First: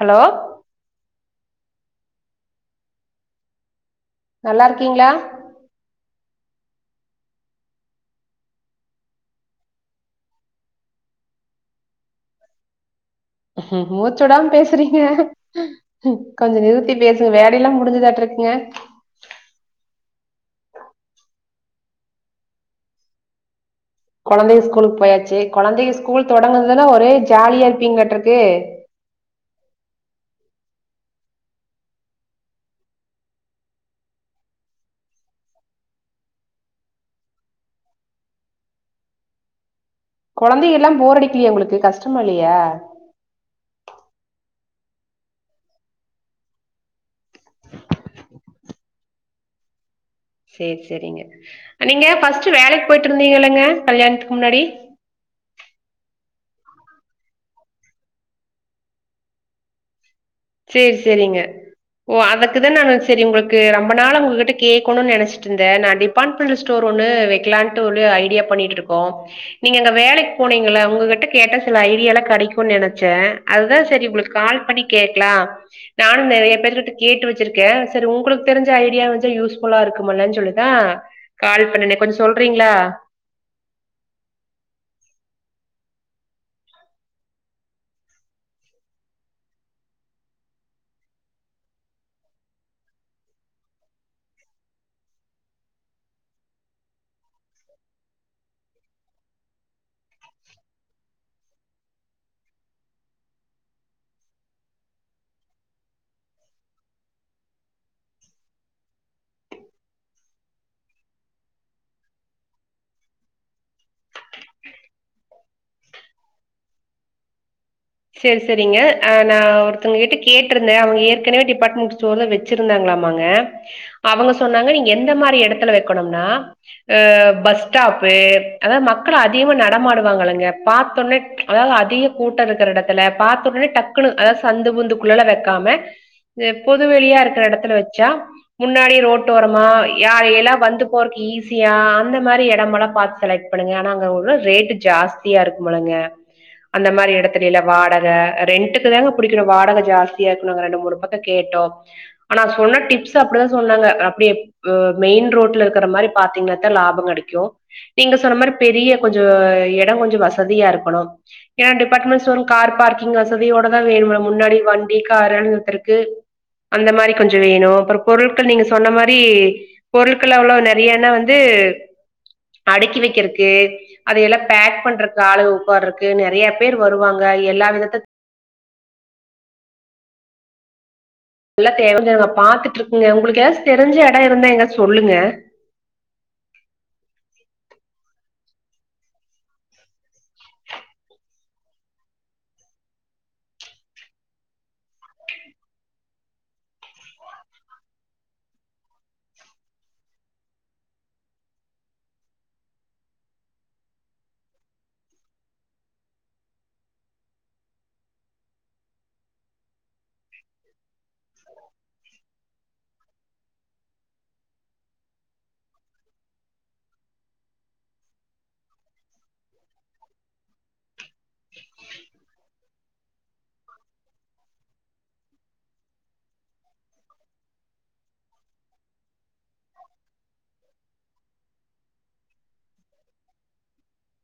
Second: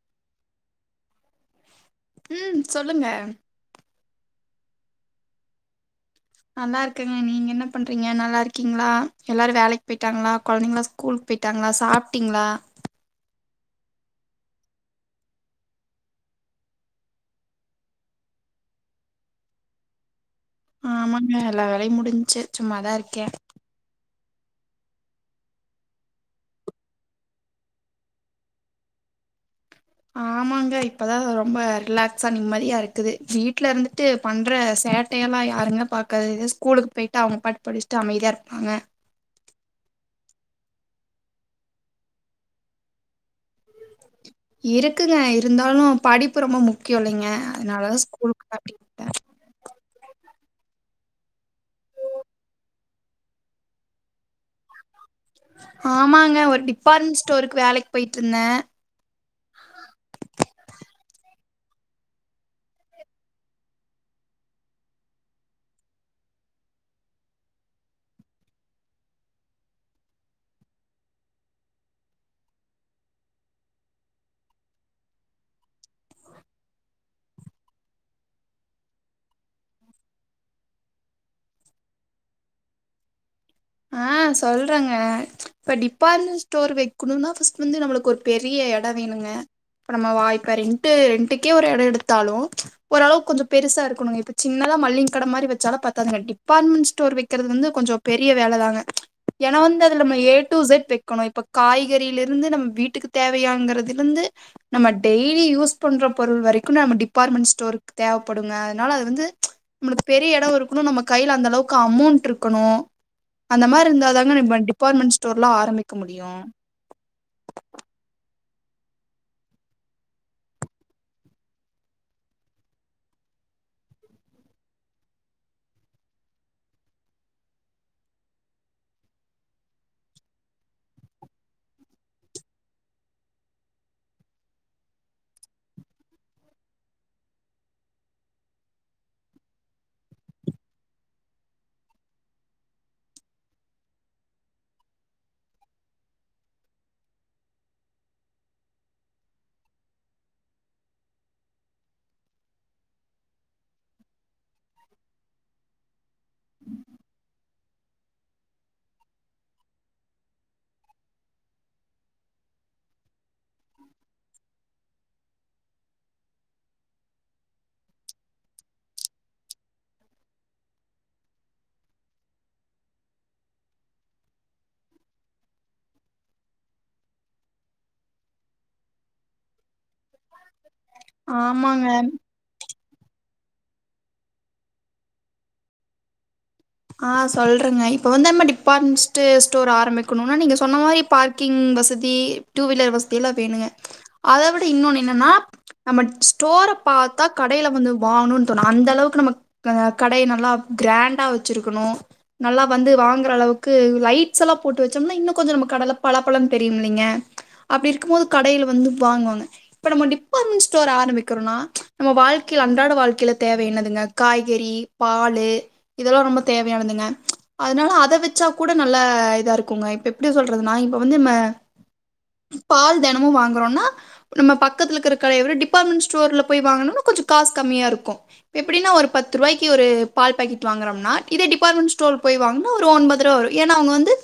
hello ம் சொல்லுங்க நல்லார்க்கீங்ளா நல்லா ர்காங்க நீங்க என்ன பண்றீங்க நல்லா இருக்கீங்ளா எல்லாரு வேலக்கி போய்ட்டாங்ளா கொழந்தைங்ளா கூலுக்கு போயிட்டாங்ளா சாப்டீங்ளா மூச்சுடாம பேசுறீங்க கொஞ்சொ நிறுத்தி பேசுங்க வேலையெல்லா முடிஞ்சதாட்ருக்குங்க ஆமாங்க எல்லா வேலையு முடிஞ்ச்சு சும்மாதா ர்க்கே கொழந்தைக ஸ்கூலுக் போயாச்சு கொழந்தைய ஸ்கூல் தொடங்குதுன்னா ஒரே ஜாலியா இருப்பீங்ளாட்ருக்கு [inaudible] இப்பதா ரொம்ப ரிலாக்ஸா நிம்மதியா இருக்குது வீட்ல இருந்துட்டு பண்ற சேட்டையெல்லா யாருங்க பா ஸ்கூல்கு போயிட்டு அவங்க பாட்டு படிச்சுட்டு அமைதியார்ப்பாங்க கொழந்தைகல்லாம போரடிக்கிலயா உங்களுக்கு கஷ்டமா ல்லியா இருக்குங்க இருந்தாலு படிப்பு ரொம்ப முக்கியொ ல்லேங்க அதனாலதா ஸ்கூல் சேர் செரிங்க நீங்க ஃபஸ்ட்டு வேலக் போயிட்ருந்தீங்கல்லங்க கல்யாணத்துக்கு முன்னாடி ஆமாங்க ஒரு டிபாட்மண் ஸ்டோருக்கு வேலக் போயிட்ருந்த சேர் செரிங்க ஓ அதுக்கு தா நானு சரி உங்களுக்கு ரொம்ப நாளா உங்ககிட்ட கேக்கணுன் நெனசிட்ருந்த நா பன்பில் ஸ்டோர் ஒன்னு வெக்கலான்ட்டு ஒரு ஐடியா பண்ணிட்டுருக்கோ நீங்க அங்க வேலைக்கு போனீங்கள உங்ககிட்ட கேட்ட சில ஐடியாலா கிடைக்குனு நினைச்சேன் அதான் சரி உங்களுக்கு கால் பண்ணி கேக்கலான் நானு நெரய பேரு கிட்ட கேட்டு வச்சிருக்கே சரி உங்களுக்கு தெரிஞ்ச ஐடியா வச்ச யூஸ்ஃபுல்லா இருக்குமல்லன் சொல்லிதான் கால் பண்ணுனே கொஞ்சொ சொல்றீங்ளா ஆ சொல்றேங்க இப்ப டிபார்ட்மெண்ட் ஸ்டோர் வைக்கணுனா ஃபஸ்ட் வந்து நம்மளுக்கு ஒரு பெரிய இடம் வேணுங்க ப்ப நம்ம வாய்ப்பே ரெண்டு ரெண்டுக்கே ஒரு இட எடுத்தாலு ஓரளவு கொஞ்ச பெருசா இருக்கணுங்க இப்ப சின்னதா மல்லிங்கடை மாறி வச்சால பத்தாதுங்க டிபார்ட்மெண்ட் ஸ்டோர் வைக்றது வந்து கொஞ்ச பெர் பெரிய வேல தாங்க ஏன்னா வந்து அதுல நம்ம ஏ டு செட் வெக்கணு இப்ப காய்கறில இருந்து நம்ம வீட்டுக்கு தேவையாங்கறதுல இருந்து நம்ம டெய்லி யூஸ் பண்ற பொருள் வரைக்கு நம்ம டிபார்ட்மெண்ட் ஸ்டோர்கு தேவப்படுங்க அதனால அது வந்து நம்மளுக்கு பெரிய இட இருக்கணு நம்ம கைய்ல அந்த அளவுக்கு அமௌண்ட் இருக்கணு அந்த மாறி இருந்தாதாங்க நம்ம டிபார்ட்மெண்ட் ஸ்டோர்ல்லா ஆரம்பிக்க முடியும் சரி சரிங்க நா ஒருத்தங்க கிட்ட கேட்டிருந்தேன் அவங்க ஏற்கனவே டிபார்ட்மெண்ட் ஸ்டோர்ல வெச் ச்சிருந்தாங்களாமாங்க அவங்க சொன்னாங்க நீங்க எந்த மாறி எடத்துல வெக்கணும்னா அ பஸ் ஸ்டாப்பு அதாவ மக்கள் அதிகமா நடமாடுவாங்கல்லங்க பாத்தோனே அதாது அதிக கூட்ட இருக்குற இடத்துல பாத்த உடனே டக்குனு அதாது சந்து புந்து குள்ளலா வெக்காம எப் பொது வெளியா இருக்குற இடத்துல வெச்சா முன்னாடி ரோட்டோரமா யா எல்லா வந்து போறதுக்கு ஈஸியா அந்த மாறி இடமலாம் பாத்து செல பண்ணுங்க ஆனா அங்க உள்ள ரேட்டு ஜாஸ்தியா இருக்குமில்லங்க அந்த மாறி இடத்துல எல்லா வாடக ரெண்டுக்கு தாங்க புடிக்கணு வாடக ஜாஸ்தியா இருக்கணு நாங்க ரெண்டு மூணு பக்கம் கேட்டோம் ஆனா சொன்ன டிப்ஸ் அப்டிதா சொன்னாங்க அப்டியே மெயின் ரோட்ல இருக்குற மாறி பாத்தீங்கன்னாத்த லாபம் கிடைக்கும் நீங்க சொன்ன மாறி பெரிய கொஞ்ச இட கொஞ்ச வசதியா இருக்கணு ஏன்னா டிபார்ட்மெண்டல் ஸ்டோர் கார் பார்க்கிங் வசதியோட தா வேணுமா முன்னாடி வண்டி கார் எல்ல நிறுத்தறதுக்கு அந்த மாறி கொஞ்ச வேணு அப்புற பொருட்கள் நீங்க சொன்ன மாறி பொருட்கள அவ்ளொ நிறையன வந்து அடுக்கி வெக்றக்கு அது எல்லா பேக் பண்றக்கு ஆளு உட்கார்ருக்கு நெறைய பேர் வருவாங் எல்லா விதத்த நல்லா ஆமாங்க தெரிஞ்சங்க பாத்துட்டு இருக்கங்க உங்களுக்கு ஏதாச்சு தெரிஞ்ச இட இருந்தா எங்க சொல்லுங்க ஆ சொல்றங்க இப்ப வந்து நம்ம டிபார்ட்மெண்ட் ஸ்டோர் ஆரம்பிக்கணுனா நீங்க சொன்ன மாறி ப க்கிங் வசதி டூ வீலர் வசதி எல்லா வேணுங்க அத விட இன்னொன்னு என்னன்னா நம்ம ஸ்டோர பாத்தா கடைல வந்து வாங்கணுன்னு தோணு அந்த அளவுக்கு நம்ம அ கடைய நல்லா க்ராண்டா வச்சிருக்கணு நல்லா வந்து வாங்குற அளவுக்கு லைட்ஸ் எல்லா போட்டு வச்சோம்னா இன்னு கொஞ்ச நம்ம கடல பல பல தெரியும்ல்லிங்க அப்டி இருக்கு போது கடையில வந்து வாங்குவாங்க இப்ப நம்ம டி டிபார்ட்மென்டல் ஸ்டோர் ஆரம்பிக்றோம்னா நம்ம வாழ்க்கைல அன்றாட வாழ்க்கைல தேவை என்னதுங்க காய்கறி பாலு இதெல்லா ரொம்ப தேவையானதுங்க அதனால அத வெச்சா கூட நல்ல இதா இருக்குங்க இப்ப எப்டி சொல்றதுனா இப்ப வந்து நம்ம பால் தினமு வாங்கறோம்னா நம்ம பக்கத்துல இருக்கிற கடையவிட டிபாட்மெண்ட் ஸ்டோர்ல போய் வாங்கனு கொஞ்ச காசு கம்மியா இருக்கும் அப்டின்னா ஒரு பத்து ரூவாய்க்கு ஒரு பால் பாக்கெட் வாங்குறோம்னா இதே டிபார்ட்மெண்ட் ஸ்டோல போய்ங்கன்னா ஒரு ஒன்பது ரூபா வரு ஏன்னா அவங்க வந்து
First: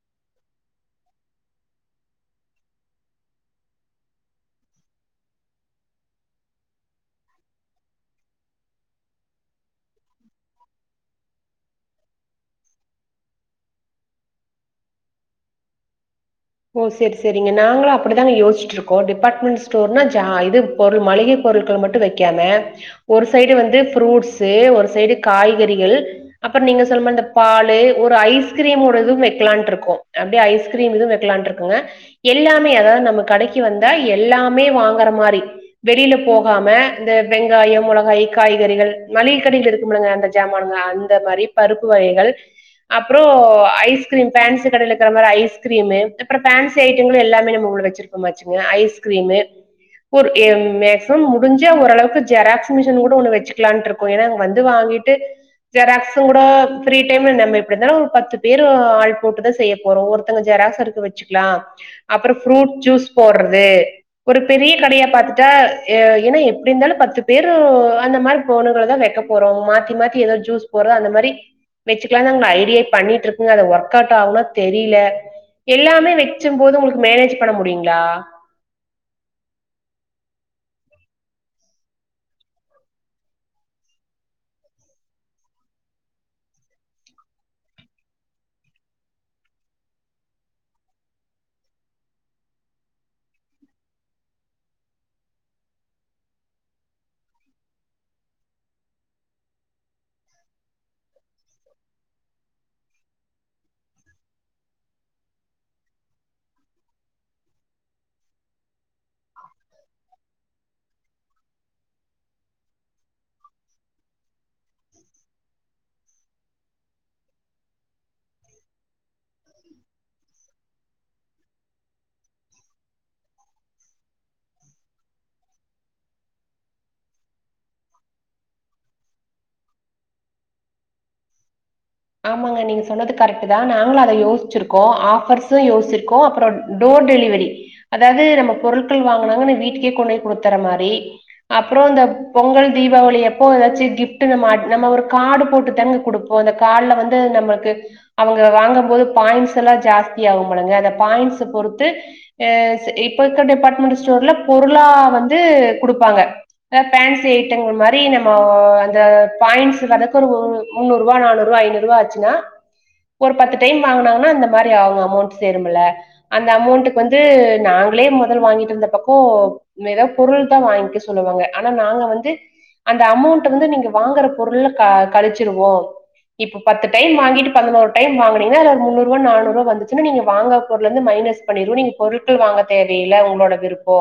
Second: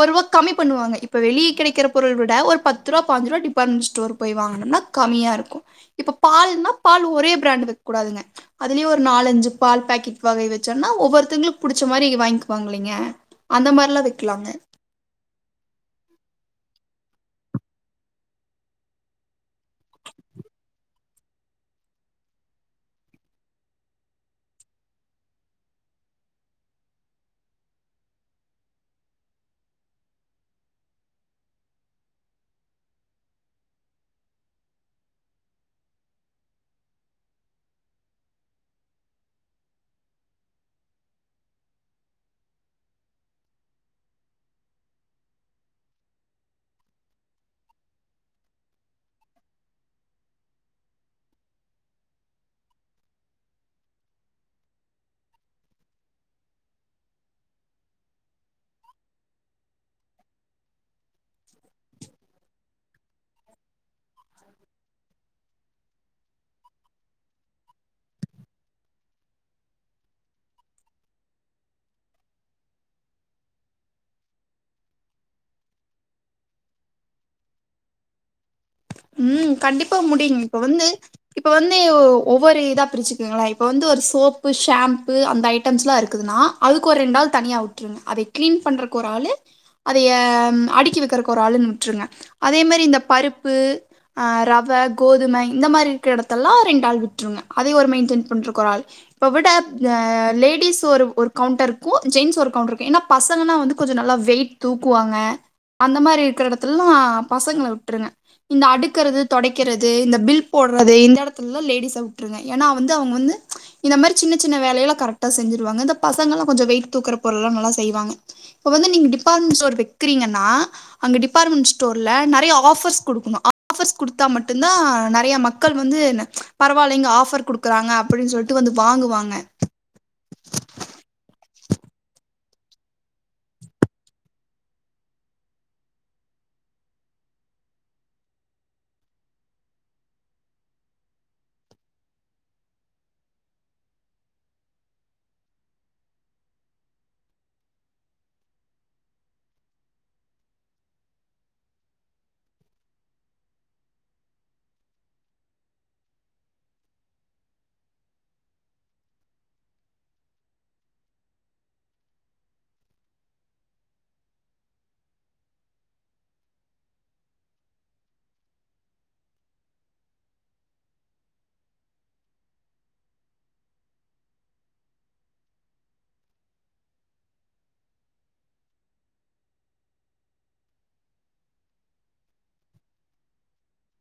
ஒரு ரூவா கம்மி பண்ணுவாங்க இப்ப வெளிய கிடைக்கிற பொருளவிட ஒரு பத்து ரூா பாஞ்சு ரூா டிபார்ட்மெண்ட் ஸ்டோர் போய் வாங்கனா கம்மியா இருக்கும் இப்ப பால்னா பால் ஒரே பிராண்ட் வெக்க கூடாதுங்க அதுலயு ஒரு நாலஞ்சு பால் பாக்கெட் வகை வைச்சோன்னா ஒவ்வொருத்தங்ளுக் புடிச்ச மாரி ங் வாங்கிக்குவாங்ல்லைங்க அந்த மாரிலா வக்கலாங்க ஓ சரி சரிங்க நாங்களு அப்டித்தாங்க யோசச்சிட்ருக்கோ டிபார்ட்மெண்ட் ஸ்டோர்னா ஜா இது பொருள் மளிகை பொருள் மட்டு வக்காம ஒரு சைடு வந்து ஃப்ரூட்ஸ்சு ஒரு சைடு காய்கறிகள் அப்ப நீங்க சொல் மா இந்த பாலு ஒரு ஐஸ்கிரீம்மோடதும் வக்கலான்ருக்கோ அப்டியே ஐஸ்கிரீம் இது வக் க்கலான்ருக்குங்க எல்லாமே அதாது நம்ம கடைக்கு வந்தா எல்லாமே வாங்கற மாரி வெளில போகாம இந்த வெங்காயம் மொளகாய் காய்கறிகள் மளிக கடைள இருக்குமில்லங்க அந்த சமானங்க அந்த மாரி பருப்பு வகைகள் அப்றோ ஐஸ்கிரீம் பேன்ஸ்சி கடைல இருக்குற மாரி ஐஸ்கிரீமு அப்பற பேன்சி ஐட்டங்களு எல்லாமே நம்ம உள்ள வச்சிருகோம் வச்சிங்க ஐஸ்கிரீமு ஒரு ஏ மேக்சிமம் முடிஞ்சா ஓரளவுக்கு ஜெராக்ஸ்சு மிஷின் கூட ஒன்னு வச்சுக்லான்ட்ருக் கு ஏனா அங்க வந்து வாங்கிட்டு ஜெராக்ஸ்சுங் கூட ஃப்ரீ டைம்ல நம்ம இப்டி தாபத்து பேரு ஆள் போட்டுதா செய்ய போறோம் ஒருத்தங்க ஜெராக்ஸ் எடுக்க வச்சுக்லா அப்றோ ஃப்ரூட் ஜூஸ் போட்றது ஒரு பெரிய கடையா பாத்துட்டா ஏனா எப்டி இருந்தாலு பத்து பேரு அந்த மாரி போனுங்கறதா வேக்க போறோம் மாத்தி மாத்தி ஏதா ஜூஸ் போட்றது அந்த மாரி வச்சுக்கலான் நாங்க ஐடியா பண்ணிட்ருக்குங்க அது ஒர்க் அவுட் ஆவுனா தெரில எல்லாமே வச்சும்போது உங்களுக்கு மேனேஜ் பண்ண முடியுங்ளா ம் கண்டிப்பா முடியுங்க இப்ப வந்து இப்ப வந்து ஒவ்வொரு இதா பிரிச்சுக்குங்ள இப்ப வந்து ஒரு சோப்பு ஷாம்பு அந்த ஐட்டம்ஸ்லா இருக்குதுன்னா அதுக்கு ஒரு ரெண் நாள் தனியா வுட்ருங்க அதை கிளீன் பண்றக் ஒரு ஆளு அதய அடுக்கி வக்கறக்கு ஒரு ஆளுன் விட்டுருங்க அதே மாரி இந்த பருப்பு ஆ ரவ கோதும இந்த மாரி இருக்க எடத்தெல்லா ஓர் ரெண்டு ஆள் விட்டுருங்க அதே ஒரு மெயின்டெயன் பண்றக்கு ஒரு ஆள் இப்ப விட லேடிஸ் ஒரு ஒரு கவுண்டர்க்கு ஜென்ஸ் ஒரு கவுண்டர்ரக்கு ஏனா பசங்கல்லா வந்து கொஞ்ச நல்லா வெயிட் தூக்குவாங்க அந்த மாரி இருக்ற எடத்துல்லலா பசங்கள விட்ருங்க இந்த அடுக்கறது தொடைக்கறது இந்த பில் போட்றது இந்த எடத்துலலா லேடிஸ விட்ருங்க ஏனா வந்து அவுங்க வந்து இந்த மாரி சின்ன சின்ன வேலையல்லா கரெக்டா செஞ்சிருவாங்க இந்த பசங்கல்லா கொஞ்ச வெயிட் தூக்குற பொருள்லா நல்லா செய்வாங்க இப்ப வந்து நீங் டிபார்ட்மெண்ட் ஸ்டோர் வக்கிறீங்கன்னா அங்க டிபார்ட்மெண்ட் ஸ்டோர்ல நறைய ஆஃபர்ஸ் குடுக்குணு ஆஃபர்ஸ் குடுத்தா மட்டுதா நறையா மக்கள் வந்து பரவால்ல இங்க ஆஃபர் குடுக் க்றாங்க அப்டின் சொல்ட்டு வந்து வாங்குவாங்க ஆமாங்க நீங்க சொன்னது கரெக்ட்டு தா நாங்களு அத யோசிச்சிர்க்கோ ஆஃபர்ஸு யோச்சிருக்கோ அப்றோ டோர் டெலிவரி அதாது நம்ம பொருள்கள் வாங்கனாங்கனா வீட்டுக்கே கொண்டு போய் குடுத்தற மாரி அப்றோ இந்த பொங்கல் தீபாவளி அப்போ ஏதாச்சு கிஃப்ட் நம்ம நம்ம ஒரு காடு போட்டு தாங்க குடுப்போ அந் காட்ல வந்து நம்மளுக்கு அவங்க வாங்கம்போது பாயின்ஸ்சல்லா ஜாஸ்தி ஆகுமில்லங்க அந்த பாயின்ஸ்ச பொறுத்து அ இப்ப இருக்க டிபார்ட்மெண்ட் ஸ்டோர்ல பொருளா வந்து குடுப்பாங்க பேன்சி ஐட்டங்கள் மாரி நம்மோ அந்த பாயிண்ட்ஸ்சுகதக்கு ஒரு முன்னுறூ ரூபா நானுநூ ரூவா ஐநூறு ரூவா ஆச்சுன்னா ஒரு பத்து டைம் வாங்குனாங்கன்னா அந்த மாரி ஆவும் அமௌண்ட் சேருமில்ல அந்த அமௌண்ட்டுக்கு வந்து நாங்களே மொதல் வாங்கிட்டு வந்த பக்கோ நம்ம ஏதா பொருள் தா வாங்க்க சொல்லுவாங்க ஆனா நாங்க வந்து அந்த அமௌண்ட்ட வந்து நீங்க வாங்கற பொருள்ள க கழிச்சிருவோ இப்போ பத்து டைம் வாங்கிட்டு பதினோர் டைம் வாங்குனிங்கனா அதுல முன்னூரூவா நானூரூவா வந்துச்சினா நீங்க வாங்க பொருள்லேருந்து மைனஸ் பண்ணிருவோ நீங்க பொருட்கள் வாங்க தேவயில்ல உங்களோட விருப்போ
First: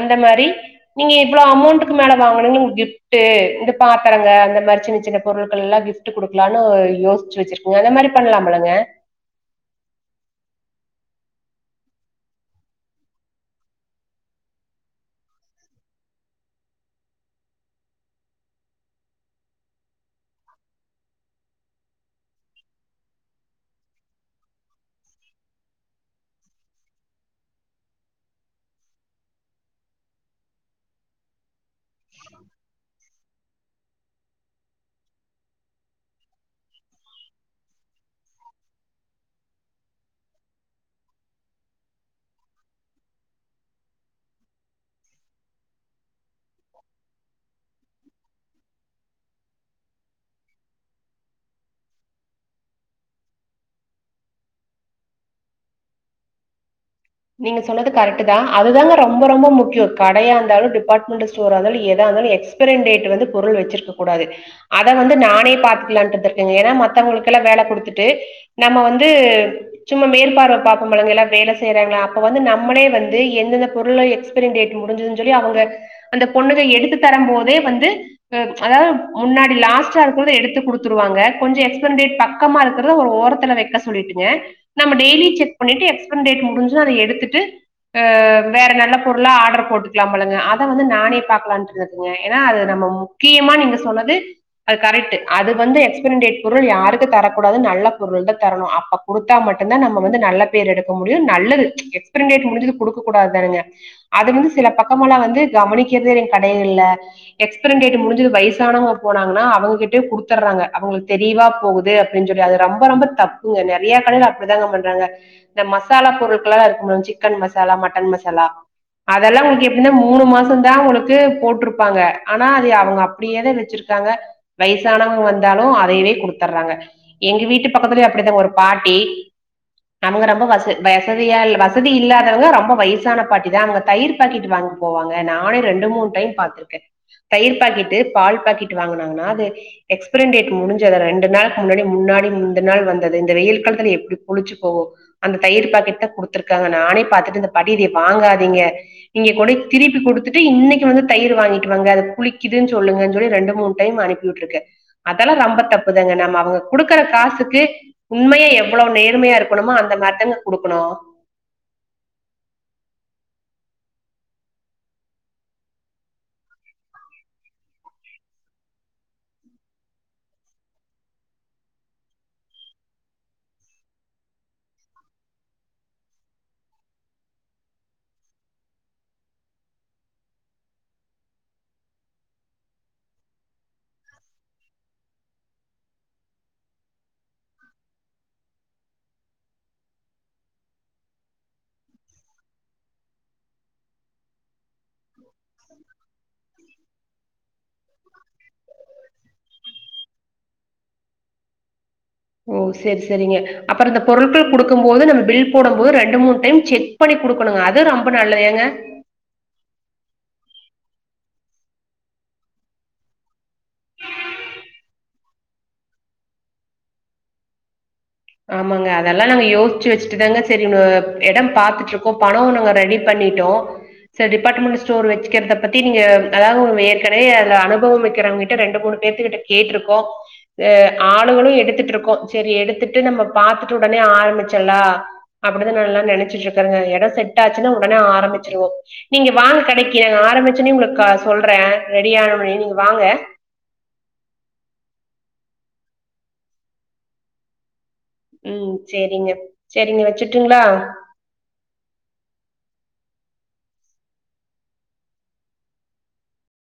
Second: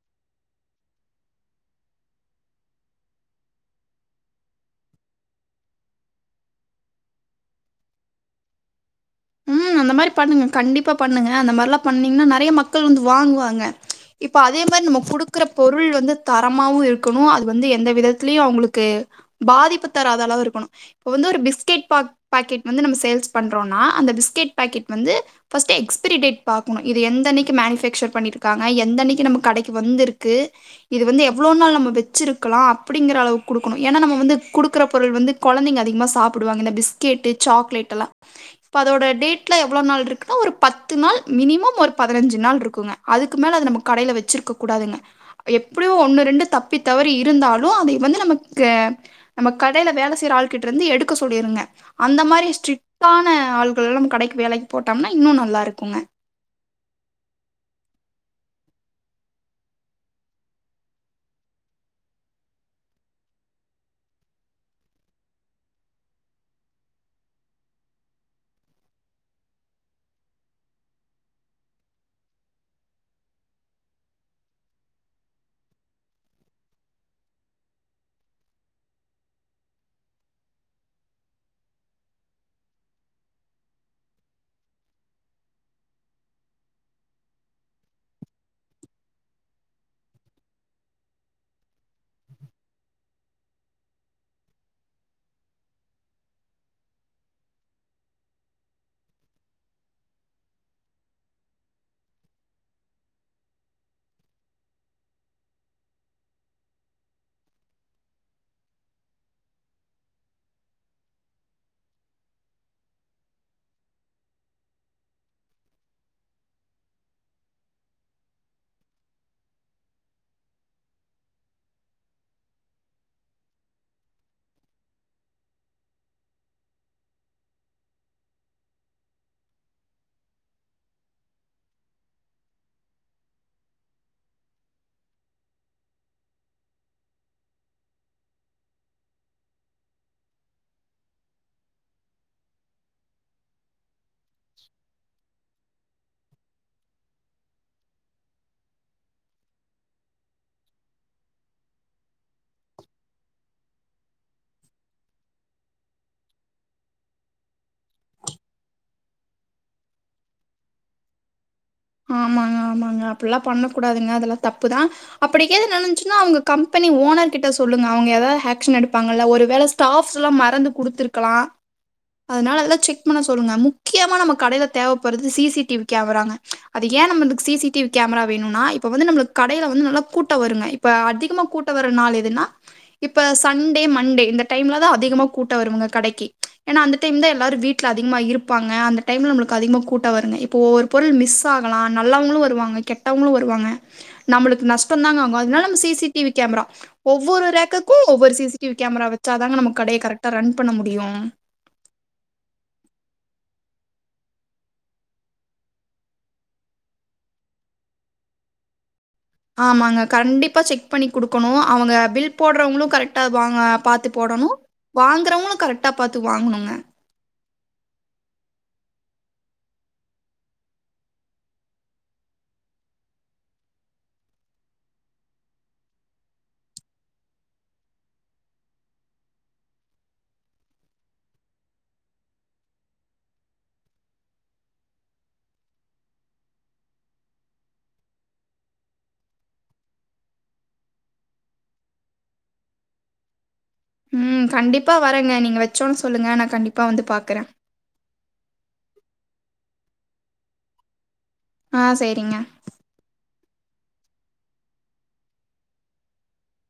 அந்த மாரி நீங்க இவ்ளோ அமௌண்ட்டுக்கு மேல வாங்குனிங் [unintelligible] கிஃப் டு இந்த பாத்தரங்க அந்த மாரி சின்னச் சின்ன பொருட்கள்லா கிஃப்ட்டு குடு க்கலான்னு யோசிச்சு வச்சிருக்கங்க அந்த மாரி பண்லாமுலங்க ம் அந்த மாரி பண்ணுங்க கண்டிப்பா பண்ணுங்க அந்த மார்லா பண்ணீங்கன்னா நறைய மக்கள் வந்து வாங்குவாங்க இப்போ அதே மாரி நம்ம குடுக்குற பொருள் வந்து தரமாவு இருக்கணு அது வந்து எந்த விதத்துலயு அவ்ங்களுக்கு பாதிப்பு தராதளவு இருக்கணு இப்ப வந்து ஒரு பிஸ்கெட் பாக் பாக்கெட் வந்து நம்ம சேல்ஸ் பண்றோன்னா அந்த பிஸ்கெட் பாக்கெட் வந்து ஃபஸ்ட்டு எக்ஸ்பிரி டேட் பாக்கணு இது எந்த அன்னக்கி மேனுஃபேக்சர் பண்ணிருக்காங்க எந்தன்னக்கி நம்ம கடக்கி வந்துருக்கு இது வந்து எவ்ளோ நாள் நம்ம வச்சிருக்கலா அப்டிங்கற அளவுக் குடுக்குணு ஏன்னா நம்ம வந்து குடுக்குற பொருள் வந்து கொழந்தைங்க அதிகமாக சாப்புடுவாங்க இந்த பிஸ்கெட்டு் சாக்லேட்டெல்லா [unintelligible] இப்ப அதோட டேட்லா எவ்ளோ நாள் இருக்குனா ஒரு பத்து நாள் மினிமம் ஒரு பதினஞ்சு நாள் இருக்குங்க அதுக்கு மேல அது நம்ம கடயில வச்சிருக்கக் கூடாதுங்க எப்டியோ ஒண்ணு ரெண்டு தப்பி தவறி இருந்தாலு அதைய வந்து நமக்கு நம்ம கடையில வேல செய்ற ஆள் கிட்டர்ந்து எடுக்க சொல்லிருங்க அந்த மாரி ஸ்ட்ரிட்டான ஆள்கள்லா நம்ம கடைக்கு வேலைக் போட்டோம்னா இன்னு நல்லா இருக்குங்க நீங்க சொன்னது கரெக்ட்டுதா அதுதாங்க ரொம்ப ரொம்ப முக்கியொ கடையா இருந்தாலு டிபார்ட்மெண்டல் ஸ்டோரா இருந்தாலு எதா இருந்தாலு எக்ஸ் பெரிண் டேட்ட வந்து பொருள் வெச்சிருக்க கூடாது அத வந்து நானே பாத்துக்லான்ட்ந்த்ருக்கங்க ஏன்னா மத்தவங்களுக்கெல்லா வேல குடுத்துட்டு நம்ம வந்து சும்மா மேற்பார்வ பாப்போமுளங்க எல்லா வேல செய்றாங்களா அப்ப வந்து நம்மளே வந்து எந்தெந்த பொருளோ எக்ஸ்ப்பரின் டேட் முடிஞ்சுதுன் சொல்லி அவுங்க அந்த பொண்ணுக எடுத்து தரம் போதே வந்து ம் அதாது முன்னாடி லாஸ்ட்டா இருக்கத எடுத்து குடுத்துருவாங்க கொஞ்சொ எக்ஸ்ப்ரஸ் டேட் பக் கமா இருக்குறத ஒரு ஓரத்துல வெக்க சொல்லிட்டுங்க நம்ம டெய்லி செக் பண்ணிட்டு எக்ஸ்பரின் டேட் முடிஞ் சா அத எடுத்துட்டு ஆ வேற நல்ல பொருளா ஆட்ரு போட்டுக்லாமுலங்க அத வந்து நானே பாக்கலான்ட்டு இருந்துக்குங்க ஏன்னா அது நம்ம முக்கியமா நீங்க சொன்னது அது கரெக்ட்டு அது வந்து எக்ஸ்பரின் டேட் பொருள் யாருக்கு தரக்கூடாது நல்ல பொருள்‌ தா தர்ணு அப்ப குடுத்தா மட்டுந்தா நம்ம வந்து நல்ல பேர் எடுக்க முடியு நல்லது எக்ஸ்ப்பரின் டேட் முடிஞ்சது குடுக்க கூடாதுதானுங்க அது வந்து சில பக்கமல்லா வந்து கவனிக்கெற்தே இல்லைங் கடைகள்ல எக்ஸ்ப்ரிண் டேட்டு முடிஞ்சது வயசானவங்க போனாங்கன்னா அவங்ககிட்டயே குடுத்தர்றாங்க அவங்களுக்கு தெரீவா போவுது அப்டீன் சொல்லி அது ரொம்ப ரொம்ப தப்புங்க நறையா கடைல அப்டித்தாங்க பண்றாங்க இந்த மசாலா பொரு ட்களலா இருக்குமுல சிக்கன் மசாலா மட்டன் மசாலா அதெல்லா உங்களுக்கு எப்டினா மூணு மாசந்தா உங்களுக்கு போட்ருப்பாங்க ஆனா அது அவங்க அப்டியேதா வச்சிரு காங்க வயசானவங் வந்தாலு அதவயே குடுத்தர்றாங்க எங்க வீட்டு பக்கத்துலயு அப்டிதா ஒரு பாட்டி அவுங்க ரொம்ப வச வய சதியா இல்ல வசதி இல்லதவங்க ரொம்ப வைசான பாட்டி தா அவங்க தயிர் பாக்கெட்டு வாங்கின் போவாங்க நானே ரெண்டு மூண் டைம் பாத் த்ருக்கே தயிர் பாக்கெட்டு பால் பாக்கெட் வாங்குனாங்கன்னா அது எக்ஸ்ப்ரின் டேட் முடிஞ்சத ரெண்டு நாளுக் முன்னாடி முன்னாடி முந்தன் நாள் வந்தது இந்த வெயில் காலத்ல எப்டி புளிச்சு போவு அந்த தயிர் பாக்கெட் தா குடுத்ருக்காங்க நானே பாத்துட்டு இந்த பாட்டி இதை வாங்காதீங்க இங்க கூட திருப்பி குடுத்துட்டு இன்னைக்கி வந்த தயிர் வாங்கிட்டு வாங்க அது புளிக்கிதுன் சொல்லுங்கன் சொல்லி ரெண்டு மூண் டைம் அனுப் பி உட்ருக்க அதெல்லா ரம்ப தப்புதாங்க நம் அவங்க குடுக்குற காசுக்கு உண்மையா எவ்வளோ நேர்மையா இருக்கணுமோ அந்த மார்தாங்க குடுக்குணு ஆமாங்க ஆமாங்க அப்புல்லா பண்ண கூடாதுங்க அதெல்லா தப்புதா அப்டிகேது நடந்துச்சுன்னா அவ்ங்க கம்பெனி ஓனர் கிட்ட சொல்லுங்க அவ்ங்க ஏதா ஹேக்ஷன் எடுப்பாங்கல்ல ஒரு வேல ஸ் டாஃப்ஸ்லா மறந்து குடுத்துர்க்கலா அதனால அதெல்லா செக் பண்ண சொல்லுங்க முக்கியமா நம்ம கடைல தேவப்பட்றது சி சி டி வி கேமராங்க அது ஏ நம்மளுக்கு C C T V camera வேணுனா இப்ப வந்து நம்ம கடைல வந்து நல்லா கூட்ட வருங்க இப்ப அதிகமா கூட்ட வர்ற நாள் எதுனா இப்ப சண்டே மண்டே இந்த டைம்ல தா அதிகமா கூட்ட வருவ்ங்க கடைக்கு ஏனா அந்த டைம் தா எல்லாரு வீட் ட்ல அதிகமா இருப்பாங்க அந்த டைம்ல நம்மளுக்கு அதிகமாக கூட்ட வருங்க இப்போ ஒரு பொருள் மிஸ் ஆகலா நல்லவங்களு வருவாங்க கெட்டவங்களு வருவாங்க நம்மளுக்கு நஷ்டந் தாங்க அவ்ங்க அதனால நம்ம C C T V camera ஒவ்வொரு ரேக்குக்கு ஒவ்வொரு C C T V camera வச்சாதாங்க நம்ம கடைய கரெக்டா ரன் பண்ண முடியு ஓ சேரி சேரிங்க அப்பற இந்த பொருட்கள் குடுக்கும் போது நம்ம பில் போடம் போது ரெண்டு மூணு டைம் செக் க் பண்ணி குடுக்கணுங்க அது ரொம்ப நல்லது ஏங்க ஆமாங்க கண்டிப்பா செக் பண்ணி குடுக்கணு அவுங்க பில் போட்றவங்களு கரெக்டா வாங்க பாத்து போடணு வாங்குறவ்ங்களு கரெக்டா பாத்து வாங்கணுங்க ஆமாங்க அதெல்லா நாங்க யோசிச்சு வச்சுட்டு தாங்க சேரினு எடம் பாத்துட்ருக்கோ பணோ நாங்க ரெடிப் பண்ணிட்டோ செரி டிபார்ட்மெண்ட்டு ஸ்டோரு வெச்சுக்கிறத பத்தி நீங்க அதாவ்து உங் ஏற்கனவே அதுல அனுபவம் வேக்கிறவ்ங்க்கிட்ட ரெண்டு மூணு பேத்துக்கிட்ட கேட்ருக்கோ அ ஆளுகளு எடுத்துட்ருக்கோ சேரி எடுத்துட் ட்டு நம்ம பாத்துட்டு உடனே ஆரம்மிச்சிர்லா அப்டிதா நால்லா நெனைச்சிட்ருக்கறங்க எட செட் ஆச்சுனா உடனே ஆரம்மிச்சிருவோ நீங்க வாங்க கடைக்கு நாங்க ஆரம்மிச்சோனே உங்களுக்கா சொல்றே ரெடி ஆன ஒட்னே நீங்க வாங்க ம் கண்டிப்பா வரேங்க நீங்க வச்சோன்ன சொல்லுங்க நா கண்டிப்பா வந்து பாக்குறே ம் சேரிங்க சேரிங்க வச்சுருட்டுங்ளா ஆ சேரிங்க